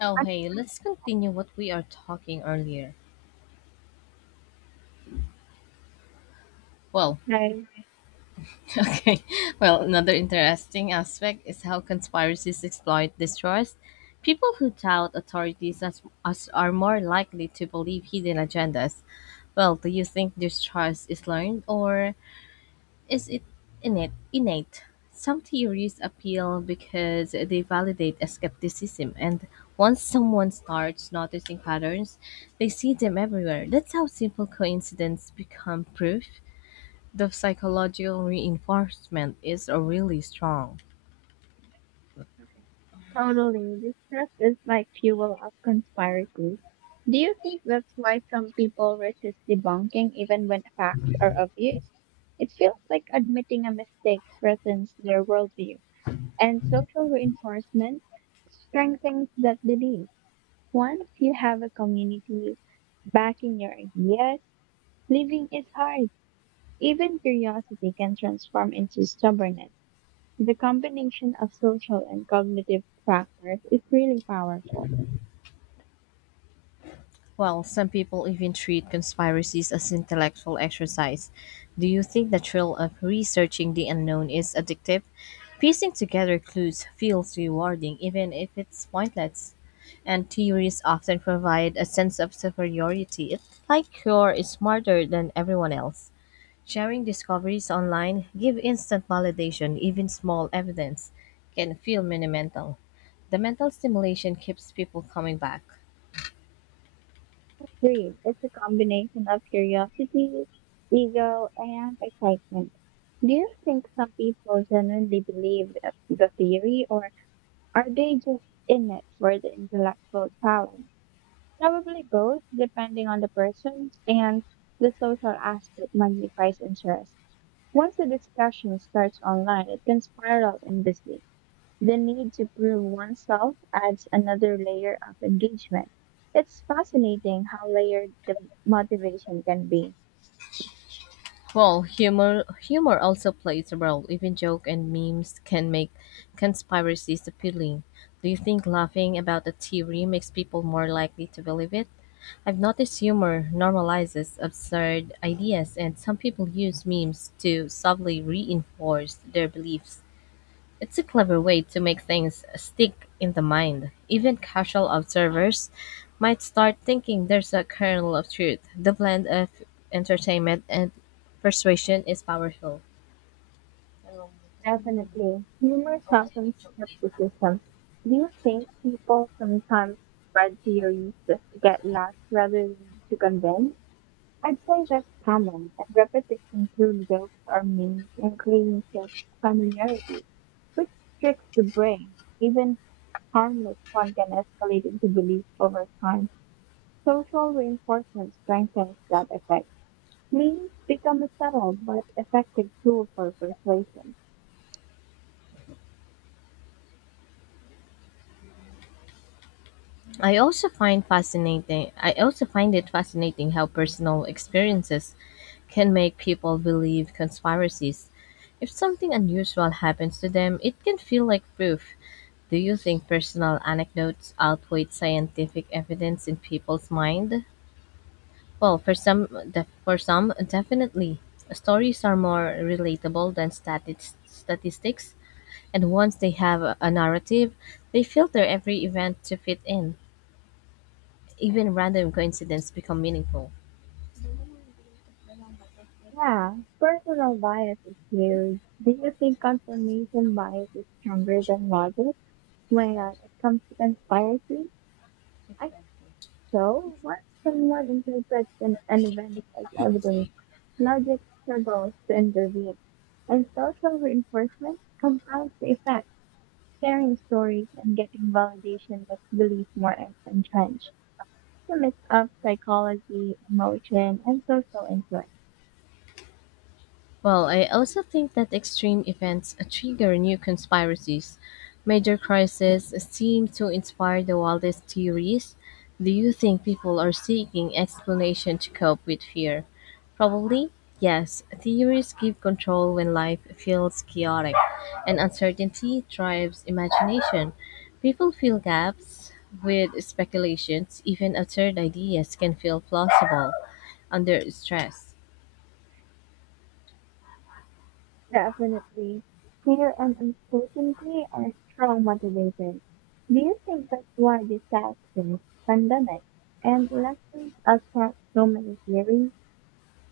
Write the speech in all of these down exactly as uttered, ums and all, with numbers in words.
Oh, hey, let's continue what we are talking earlier. Well, Okay. okay. Well, another interesting aspect is how conspiracies exploit distrust. People who doubt authorities as, as are more likely to believe hidden agendas. Well, do you think distrust is learned or is it innate innate Some theories appeal because they validate a skepticism, and once someone starts noticing patterns, they see them everywhere. That's how simple coincidences become proof. The psychological reinforcement is really strong. Totally. Distrust is like fuel of conspiracy. Do you think that's why some people resist debunking even when facts are obvious? It feels like admitting a mistake threatens their worldview, and social reinforcement strengthens that belief. Once you have a community backing your ideas, living is hard. Even curiosity can transform into stubbornness. The combination of social and cognitive factors is really powerful. Well, some people even treat conspiracies as intellectual exercise. Do you think the thrill of researching the unknown is addictive? Piecing together clues feels rewarding, even if it's pointless. And theories often provide a sense of superiority. It's like you're smarter than everyone else. Sharing discoveries online give instant validation, even small evidence can feel monumental. The mental stimulation keeps people coming back. Greed is a combination of curiosity, ego, and excitement. Do you think some people genuinely believe the the theory, or are they just in it for the intellectual challenge? Probably both, depending on the person, and the social aspect magnifies interest. Once the discussion starts online, it can spiral endlessly. The need to prove oneself adds another layer of engagement. It's fascinating how layered the motivation can be. Well, humor humor also plays a role. Even joke and memes can make conspiracies appealing. Do you think laughing about a theory makes people more likely to believe it? I've noticed humor normalizes absurd ideas, and some people use memes to subtly reinforce their beliefs. It's a clever way to make things stick in the mind. Even casual observers might start thinking there's a kernel of truth. The blend of entertainment and persuasion is powerful. Definitely. Humor softens skepticism. Do you think people sometimes spread theories just to get laughs rather than to convince? I'd say that's common, and repetition through jokes or memes increases familiarity, which tricks the brain. Even harmless fun can escalate into belief over time. Social reinforcement strengthens that effect. Memes become a subtle but effective tool for persuasion. I also find fascinating I also find it fascinating how personal experiences can make people believe conspiracies. If something unusual happens to them, it can feel like proof. Do you think personal anecdotes outweigh scientific evidence in people's mind? Well, for some, def- for some, definitely. Stories are more relatable than stati- statistics, and once they have a, a narrative, they filter every event to fit in. Even random coincidences become meaningful. Yeah, personal bias is huge. Do you think confirmation bias is stronger than logic when uh, it comes to conspiracy? I think so. Once someone interprets an, an event as evidence, logic struggles to intervene, and social reinforcement compounds the effect. Sharing stories and getting validation makes belief more en- entrenched. It's a mix of psychology, emotion, and social influence. Well, I also think that extreme events trigger new conspiracies. Major crises seem to inspire the wildest theories. Do you think people are seeking explanation to cope with fear? Probably, yes. Theories give control when life feels chaotic, and uncertainty drives imagination. People fill gaps with speculations, even absurd ideas can feel plausible under stress. Definitely, fear and uncertainty are strong motivators. Do you think that's why disasters, pandemics, and elections attract so many theories?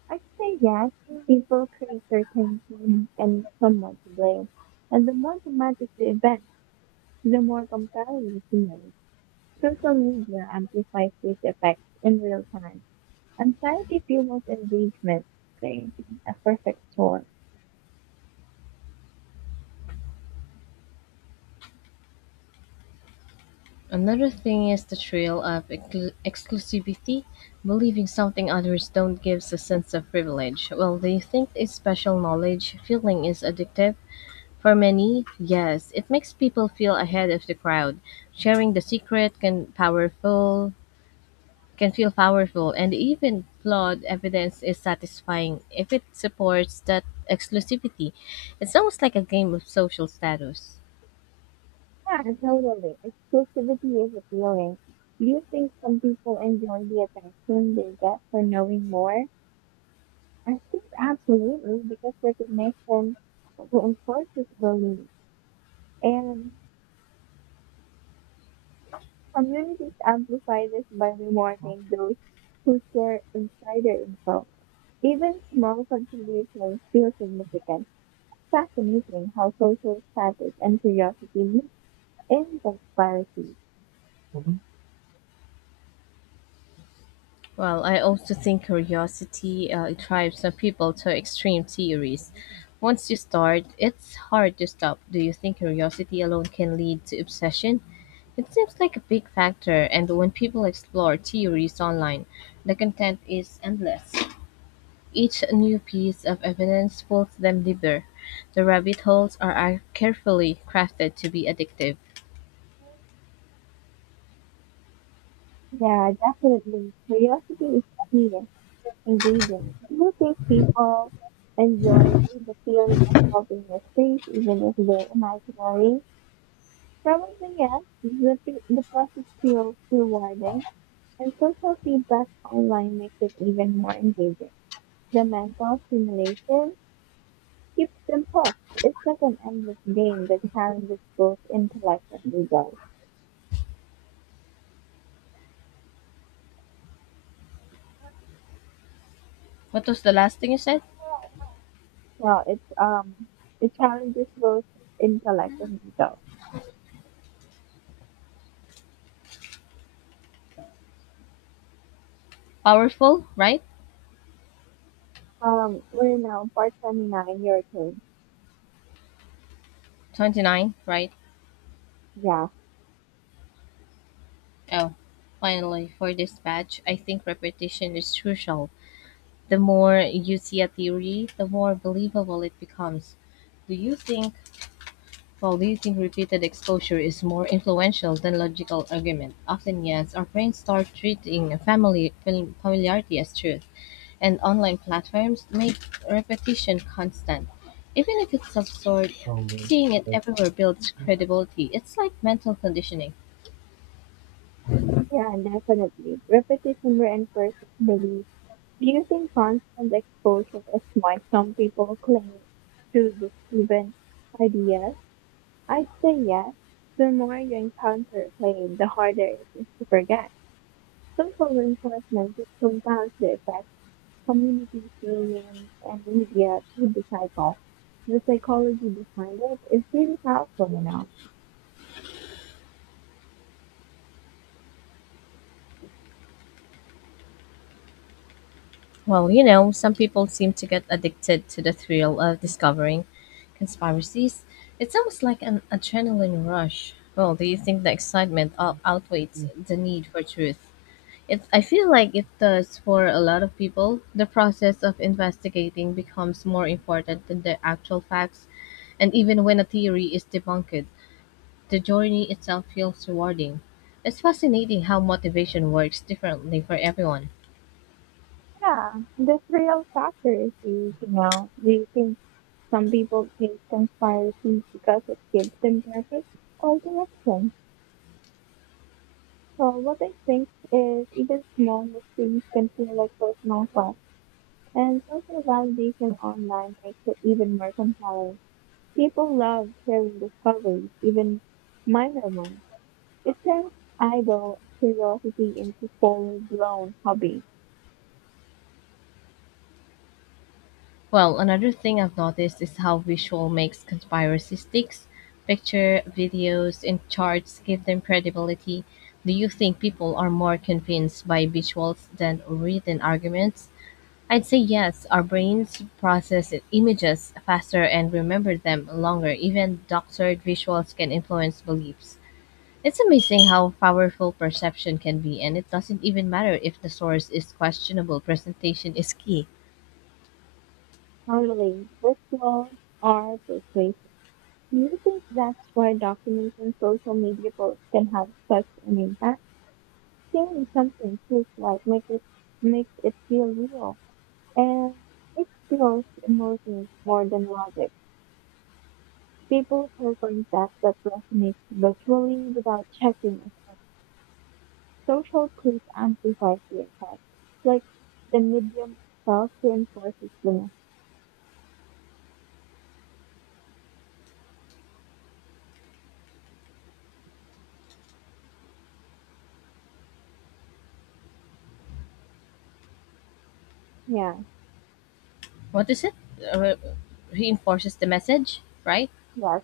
I say yes. People create certainty and someone to blame. And the more dramatic the event, the more compelling the scenario. Social media amplifies these effects in real time. Anxiety fuels engagement, creating a perfect storm. Another thing is the trail of exclu- exclusivity. Believing something others don't gives a sense of privilege. Well, they think it's special knowledge feeling is addictive? For many, yes. It makes people feel ahead of the crowd. Sharing the secret can powerful can feel powerful, and even flawed evidence is satisfying if it supports that exclusivity. It's almost like a game of social status. Yeah, totally. Exclusivity is appealing. Do you think some people enjoy the attention they get for knowing more? I think absolutely, because recognition reinforces belief. And communities amplify this by rewarding those who share insider info. Even small contributions feel significant. Fascinating how social status and curiosity mix in conspiracy. Well, I also think curiosity uh, it drives some people to extreme theories. Once you start, it's hard to stop. Do you think curiosity alone can lead to obsession? It seems like a big factor, and when people explore theories online, the content is endless. Each new piece of evidence pulls them deeper. The rabbit holes are are carefully crafted to be addictive. Yeah, definitely. Curiosity is key ingredient. Do you think people enjoy the feeling of solving mysteries even if they're imaginary? Probably yes. The, fe- the process feels rewarding and social feedback online makes it even more engaging. The mental stimulation keeps them hooked. It's like an endless game that challenges both intellect and ego. What was the last thing you said? Yeah, it's um it challenges both intellect and ego. Powerful, right? Um, we're now part twenty nine. Your turn. twenty-nine, right? Yeah, Oh, finally, for this batch, I think repetition is crucial. The more you see a theory, the more believable it becomes. Do you think, well, do you think repeated exposure is more influential than logical argument? Often, yes. Our brains start treating family fam- familiarity as truth, and online platforms make repetition constant. Even if it's absurd, seeing it everywhere builds credibility. It's like mental conditioning. yeah, definitely. Repetition reinforces belief. Do you think constant exposure is why some people cling to disproven ideas? I'd say yes. The more you encounter a claim, the harder it is to forget. Social reinforcement just compounds the effect. Communities, religions, and media through the cycle. The psychology behind it is really powerful, you know. Well, you know, some people seem to get addicted to the thrill of discovering conspiracies. It's almost like an adrenaline rush. Well, do you think the excitement out- outweighs the need for truth? It, I feel like it does for a lot of people. The process of investigating becomes more important than the actual facts, and even when a theory is debunked, the journey itself feels rewarding. It's fascinating how motivation works differently for everyone. Yeah, the real factor is huge, you know. Do you think some people think conspiracies because it gives them purpose or direction? So what I think is even small mistakes can feel like personal quest, and social validation online makes it even more compelling. People love sharing discoveries, even minor ones. It turns idle curiosity into full blown hobby, Well, another thing I've noticed is how visual makes conspiracy sticks. Picture, videos, and charts give them credibility. Do you think people are more convinced by visuals than written arguments? I'd say yes. Our brains process images faster and remember them longer. Even doctored visuals can influence beliefs. It's amazing how powerful perception can be, and it doesn't even matter if the source is questionable. Presentation is key. handling rituals are persuasive. Do you think that's why documents and social media posts can have such an impact? Seeing something feels like makes it makes it feel real. And it feels emotions more than logic. People share concepts that resonate visually without checking social proof amplifies the effect. Like the medium itself reinforces the message. Yeah, What is it? Uh, Reinforces the message, right? yes,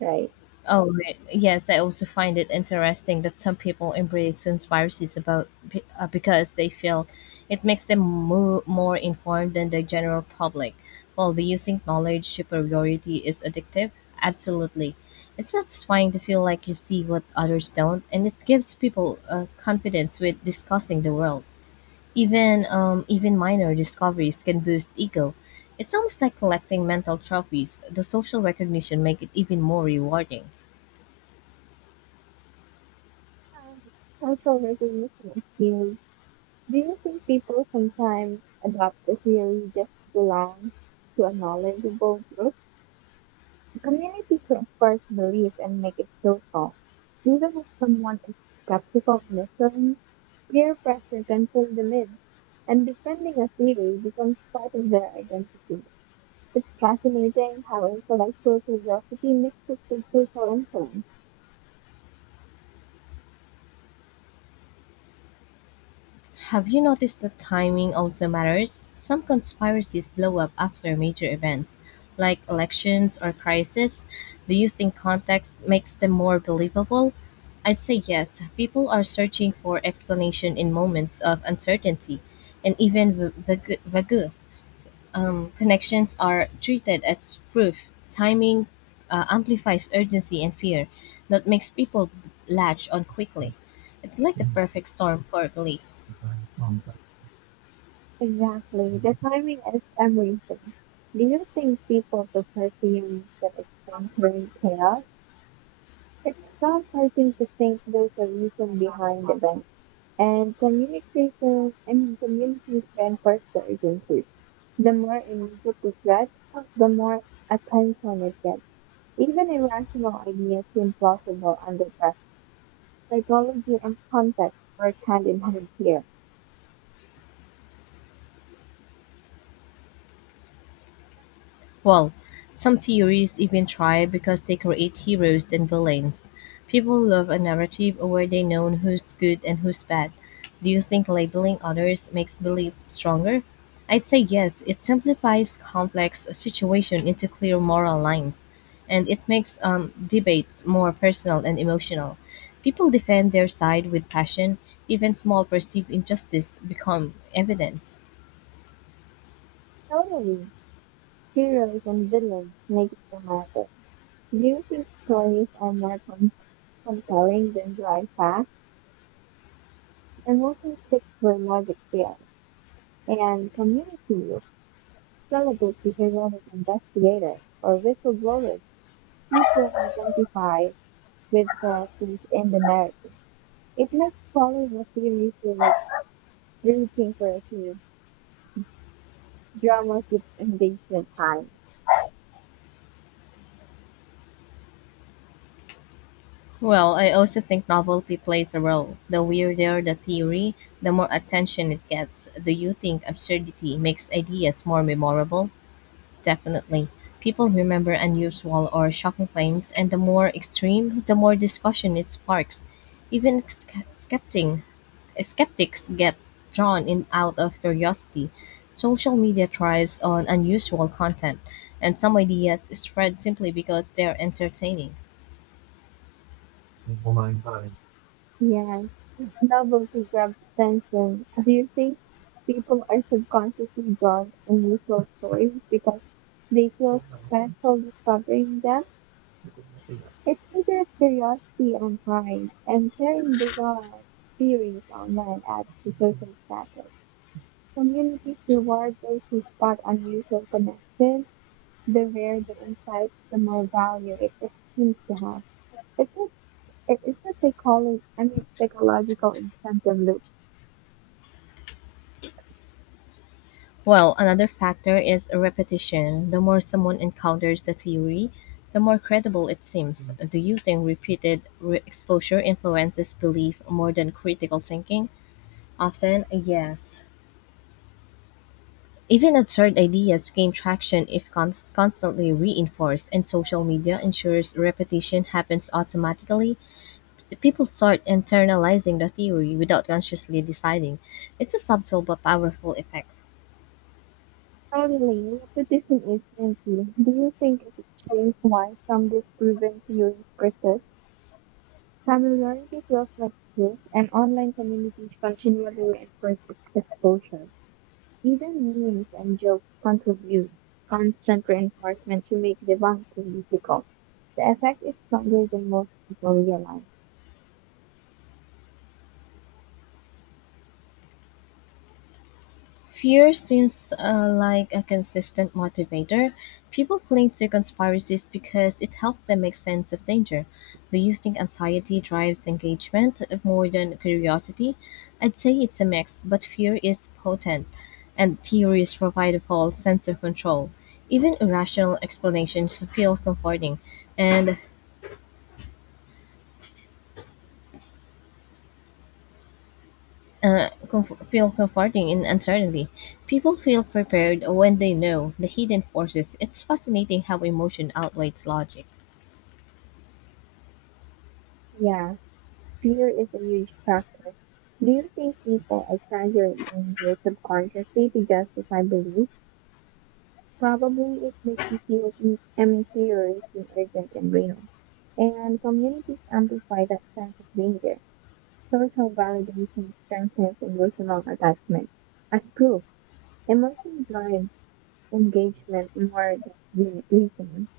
right. Oh, right. Yes. I also find it interesting that some people embrace conspiracies about be- uh, because they feel it makes them mo- more informed than the general public. Well, do you think knowledge superiority is addictive? Absolutely. It's satisfying to feel like you see what others don't, and it gives people uh, confidence with discussing the world. Even um, even minor discoveries can boost ego. It's almost like collecting mental trophies. The social recognition make it even more rewarding. Um, Social recognition is used. Do you think people sometimes adopt a theory just to belong to a knowledgeable group? Community transfers belief and make it social. Even if someone is skeptical of mystery, peer pressure can pull them in, and defending a theory becomes part of their identity. It's fascinating how intellectual curiosity mixed with cultural fun. Have you noticed that timing also matters? Some conspiracies blow up after major events, like elections or crises. Do you think context makes them more believable? I'd say yes. People are searching for explanation in moments of uncertainty, and even vague. Um, connections are treated as proof. Timing uh, amplifies urgency and fear that makes people latch on quickly. It's like the perfect storm for belief. Exactly. The timing is everything. Do you think people prefer theories that explain current chaos? It's comforting to think there's a reason behind events. And communication, I mean, communities reinforce the urgency. The more immediate the threat, the more attention it gets. Even irrational ideas seem plausible under pressure. Psychology and context work hand in hand here. Well, some theories even try because they create heroes and villains. People love a narrative where they know who's good and who's bad. Do you think labeling others makes belief stronger? I'd say yes. It simplifies complex situation into clear moral lines, and it makes um, debates more personal and emotional. People defend their side with passion. Even small perceived injustice become evidence. Totally. Heroes and villains make it dramatic. Do you think stories are more com- compelling than dry facts? Emotions stick where logic fails. And communities celebrate the heroic investigators or whistleblowers people identify with characters in the narrative. It makes following the series feel like rooting for a few drama keeps engagement high. Well, I also think novelty plays a role. The weirder the theory, the more attention it gets. Do you think absurdity makes ideas more memorable? Definitely. People remember unusual or shocking claims, and the more extreme, the more discussion it sparks. Even sk- skeptic, skeptics get drawn in out of curiosity. Social media thrives on unusual content, and some ideas spread simply because they're entertaining. Yeah, novelty grabs attention. Do you think people are subconsciously drawn to unusual stories because they feel special discovering them? It's either curiosity and pride, and sharing bizarre theories online adds to social status. Communities reward those who spot unusual connections. The rarer the insight, the more value it it seems to have. It's a, it- it's a psychology, I mean, psychological incentive loop. Well, another factor is repetition. The more someone encounters the theory, the more credible it seems. Do you think repeated re- exposure influences belief more than critical thinking? Often, yes. Even absurd ideas gain traction if cons- constantly reinforced, and social media ensures repetition happens automatically. The people start internalizing the theory without consciously deciding. It's a subtle but powerful effect. Totally, repetition is painful. Do you think it explains why some disproven theories persist? Familiarity feels like guilt, and online communities continually reinforce its exposure. Even memes and jokes contribute constant reinforcement to make debunking difficult. The effect is stronger than most people realize. Fear seems uh, like a consistent motivator. People cling to conspiracies because it helps them make sense of danger. Do you think anxiety drives engagement more than curiosity? I'd say it's a mix, but fear is potent, and theories provide a false sense of control. Even irrational explanations feel comforting, and uh, comf- feel comforting in uncertainty. People feel prepared when they know the hidden forces. It's fascinating how emotion outweighs logic. Yeah, fear is a huge factor. Do you think people exaggerate danger subconsciously to justify beliefs? Probably it makes you see what we- I mean, theories in- meteorites is urgent and real. And communities amplify that sense of danger. Social validation strengthens emotional attachment. As proof, emotion drives engagement more than re- reason.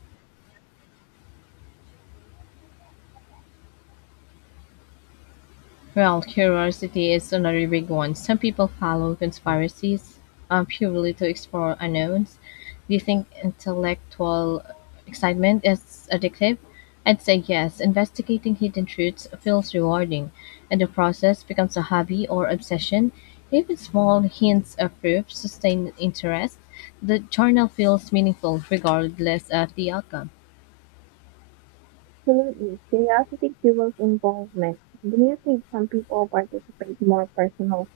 Well, curiosity is another big one. Some people follow conspiracies um, purely to explore unknowns. Do you think intellectual excitement is addictive? I'd say yes. Investigating hidden truths feels rewarding, and the process becomes a hobby or obsession. Even small hints of proof sustain interest. The journal feels meaningful regardless of the outcome. Absolutely. Curiosity fuels involvement. Do you think some people participate more personal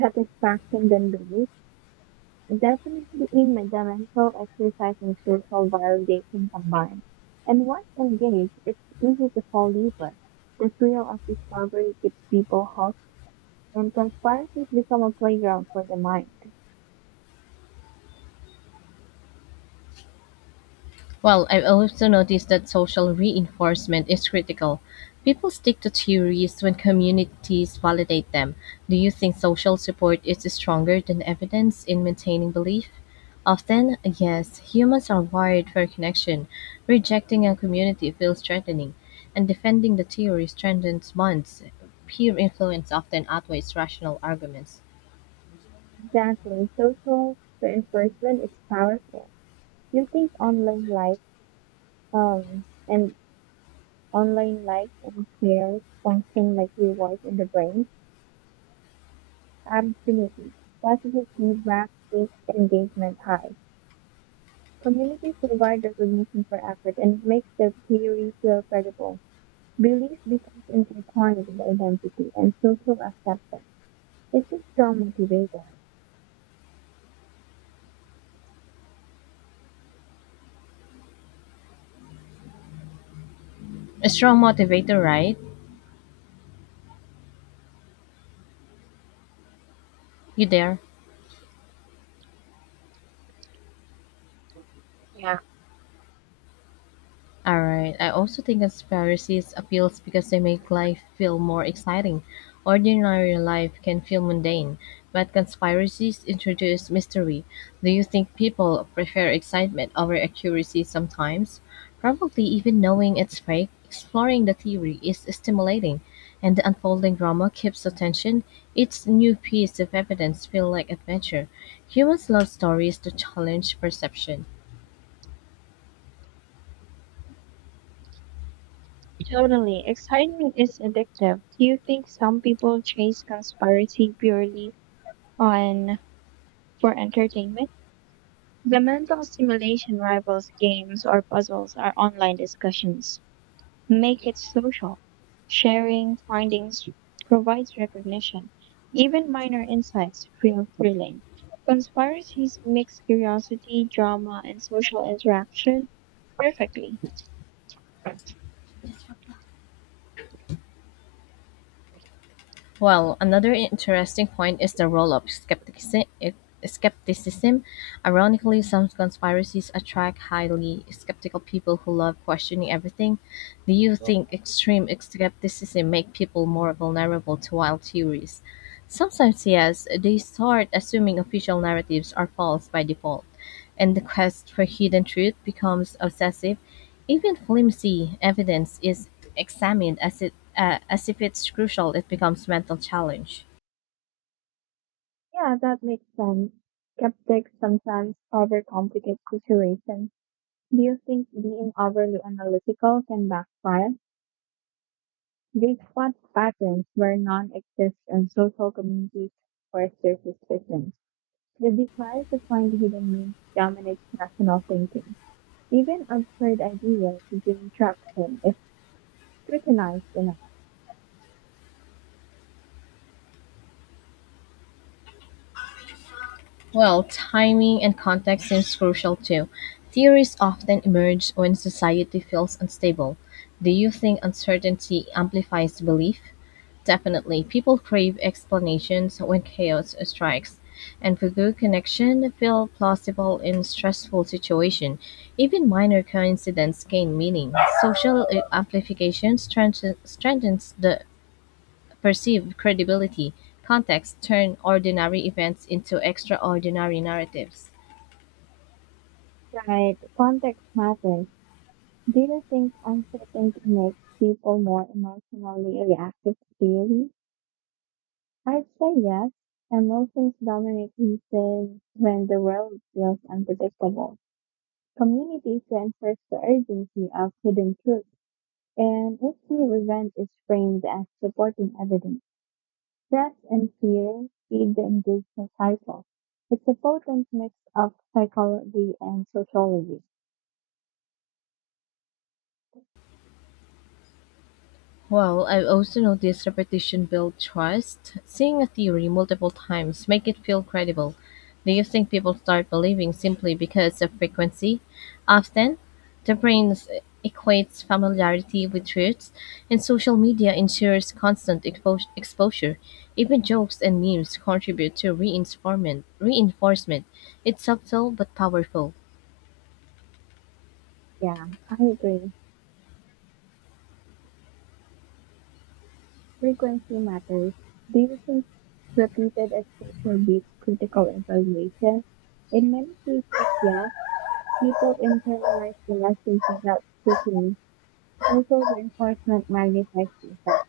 satisfaction than belief? Definitely in my mental exercise and social validation combined. And once engaged, it's easy to fall deeper. The thrill of discovery keeps people hooked, and conspiracies become a playground for the mind. Well, I've also noticed that social reinforcement is critical. People stick to theories when communities validate them. Do you think social support is stronger than evidence in maintaining belief? Often, yes, humans are wired for connection. Rejecting a community feels threatening, and defending the theory strengthens bonds. Peer influence often outweighs rational arguments. Exactly. Social reinforcement is powerful. You think online likes, um, and online likes and shares function like rewards in the brain. Absolutely. Positive feedback keeps engagement high. Communities provide recognition for effort and it makes the theory feel credible. Belief becomes intertwined with identity and social acceptance. It's a strong motivator. A strong motivator, right? You there? Alright, I also think conspiracies appeals because they make life feel more exciting. Ordinary life can feel mundane, but conspiracies introduce mystery. Do you think people prefer excitement over accuracy sometimes? Probably even knowing it's fake, exploring the theory is stimulating, and the unfolding drama keeps attention. Each new piece of evidence feels like adventure. Humans love stories to challenge perception. Totally. Excitement is addictive. Do you think some people chase conspiracy purely on for entertainment? The mental stimulation rivals games or puzzles or online discussions. Make it social. Sharing findings provides recognition. Even minor insights feel thrilling. Conspiracies mix curiosity, drama, and social interaction perfectly. Well, another interesting point is the role of skeptici- skepticism. Ironically, some conspiracies attract highly skeptical people who love questioning everything. Do you think extreme skepticism make people more vulnerable to wild theories? Sometimes yes, they start assuming official narratives are false by default, and the quest for hidden truth becomes obsessive. Even flimsy evidence is examined as it uh, as if it's crucial. It becomes mental challenge. Yeah, that makes sense. Skeptics sometimes overcomplicate situations. Do you think being overly analytical can backfire? They spot patterns where none exist and social communities force their suspicion. The desire to find hidden means dominates rational thinking. Even absurd ideas gain traction if scrutinized enough. Well, timing and context seems crucial too. Theories often emerge when society feels unstable. Do you think uncertainty amplifies belief? Definitely. People crave explanations when chaos strikes. And Fugu connection feel plausible in stressful situation. Even minor coincidence gain meaning. Social uh, amplification strengthens strengthens the perceived credibility, context turn ordinary events into extraordinary narratives. Right, context matters. Do you think uncertainty makes people more emotionally reactive to theory? I'd say yes. Emotions dominate reason when the world feels unpredictable. Community transfers the urgency of hidden truth, and if the event is framed as supporting evidence. Stress and fear feed the engagement cycle. It's a potent mix of psychology and sociology. Well, I've also noticed repetition builds trust. Seeing a theory multiple times make it feel credible. Do you think people start believing simply because of frequency? Often, the brain s- equates familiarity with truths, and social media ensures constant expo- exposure. Even jokes and memes contribute to reinforcement. Reinforcement. It's subtle but powerful. Yeah, I agree. Frequency matters. Do you think repeated exposure beats critical evaluation? In many cases, yes. People internalize the lessons without scrutiny. Local reinforcement magnifies the effect.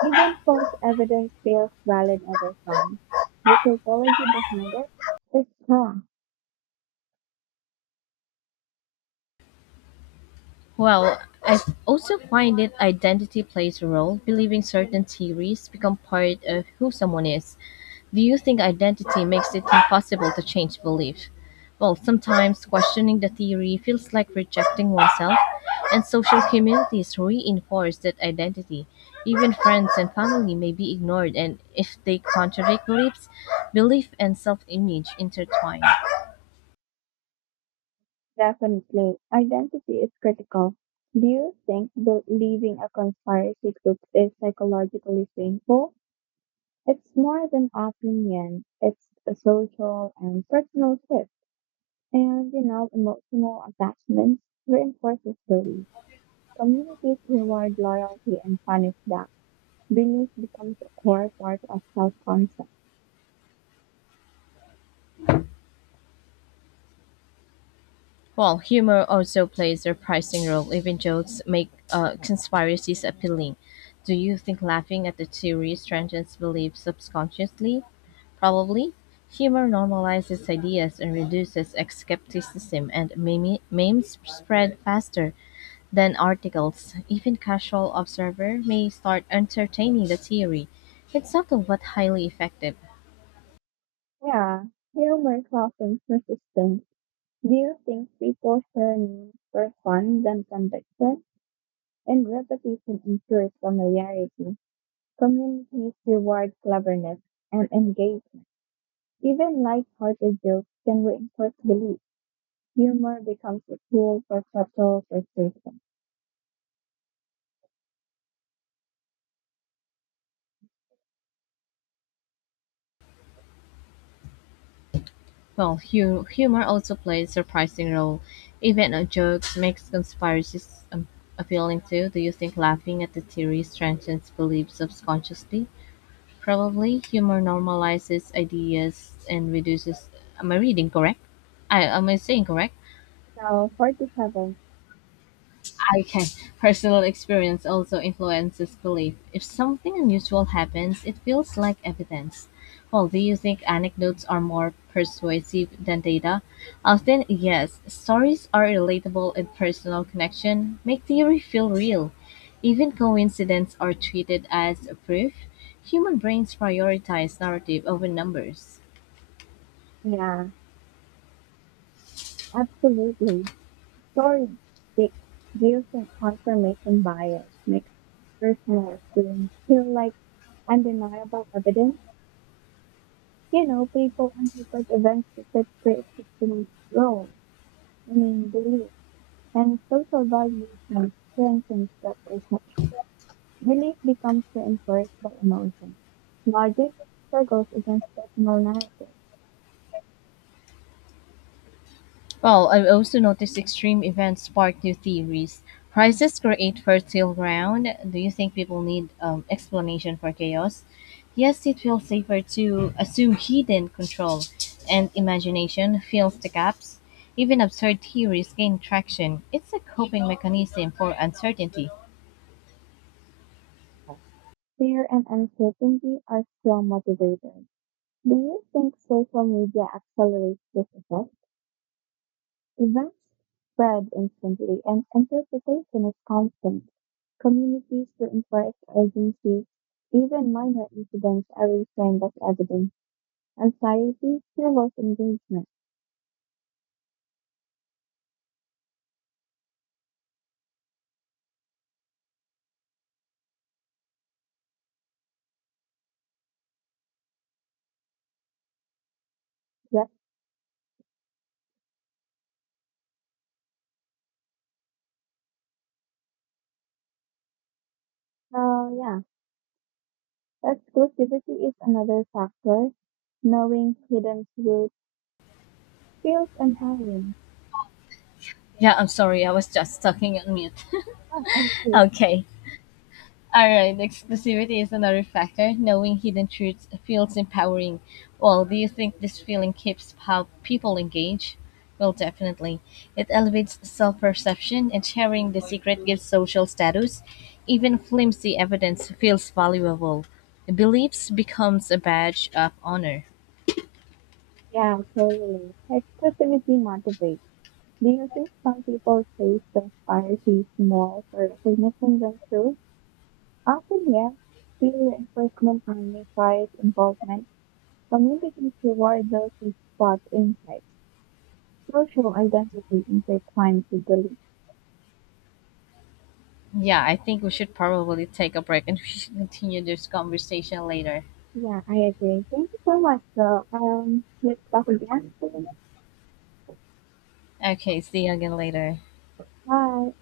Even false evidence feels valid over time. The psychology behind it is strong. Well, I also find it identity plays a role, believing certain theories become part of who someone is. Do you think identity makes it impossible to change belief? Well, sometimes questioning the theory feels like rejecting oneself, and social communities reinforce that identity. Even friends and family may be ignored, and if they contradict beliefs, belief and self image intertwine. Definitely, identity is critical. Do you think believing a conspiracy group is psychologically painful? It's more than opinion. It's a social and personal shift. And, you know, emotional attachments reinforces belief. Communities reward loyalty and punish back. Belief becomes a core part of self-concept. While humor also plays a pricing role, even jokes make uh, conspiracies appealing. Do you think laughing at the theory strengthens beliefs subconsciously? Probably. Humor normalizes ideas and reduces skepticism, and meme- memes spread faster than articles. Even casual observer may start entertaining the theory. It's subtle but highly effective. Yeah, humor softens resistance. Do you think people share memes for fun than conviction? And repetition ensures familiarity. Communities reward cleverness and engagement. Even light-hearted jokes can reinforce belief. Humor becomes a tool for subtle persuasion. Well, hu humor also plays a surprising role. Even a joke makes conspiracies um, appealing too. Do you think laughing at the theory strengthens beliefs subconsciously? Probably. Humor normalizes ideas and reduces. Am I reading correct? I am I saying correct? So, forty seven. Okay. Personal experience also influences belief. If something unusual happens, it feels like evidence. Well, do you think anecdotes are more persuasive than data? Often, yes. Stories are relatable and personal connection make theory feel real. Even coincidences are treated as proof. Human brains prioritize narrative over numbers. Yeah, absolutely. Stories stick. Do you think confirmation bias makes personal experience feel like undeniable evidence? You know, people interpret events to fit pre-existing roles. I mean, beliefs and social validation strengthens that perception. Belief becomes reinforced by emotion. Logic struggles against personal narrative. Well, I've also noticed extreme events spark new theories. Crises create fertile ground. Do you think people need um, explanation for chaos? Yes, it feels safer to assume hidden control and imagination fills the gaps. Even absurd theories gain traction. It's a coping mechanism for uncertainty. Fear and uncertainty are strong motivators. Do you think social media accelerates this effect? Events spread instantly and interpretation is constant. Communities reinforce urgency. Even minor incidents are reframed as evidence. Anxiety fuels engagement. Yep. So yeah. Exclusivity is another factor. Knowing hidden truth feels empowering. Yeah, I'm sorry, I was just talking on mute. Of course, Okay. Alright, exclusivity is another factor. Knowing hidden truths feels empowering. Well, do you think this feeling keeps how people engage? Well, definitely. It elevates self perception, and sharing the secret gives social status. Even flimsy evidence feels valuable. Beliefs becomes a badge of honor. yeah, totally. Exclusivity motivates. Do you think some people face the fire fees more for witnessing than truth? Often, yes. Peer reinforcement magnifies involvement. Communities reward those who spot insights. Social identity intertwines with belief. Yeah, I think we should probably take a break and we should continue this conversation later. Yeah, I agree. Thank you so much, though. Um, let's talk again. Okay, see you again later. Bye.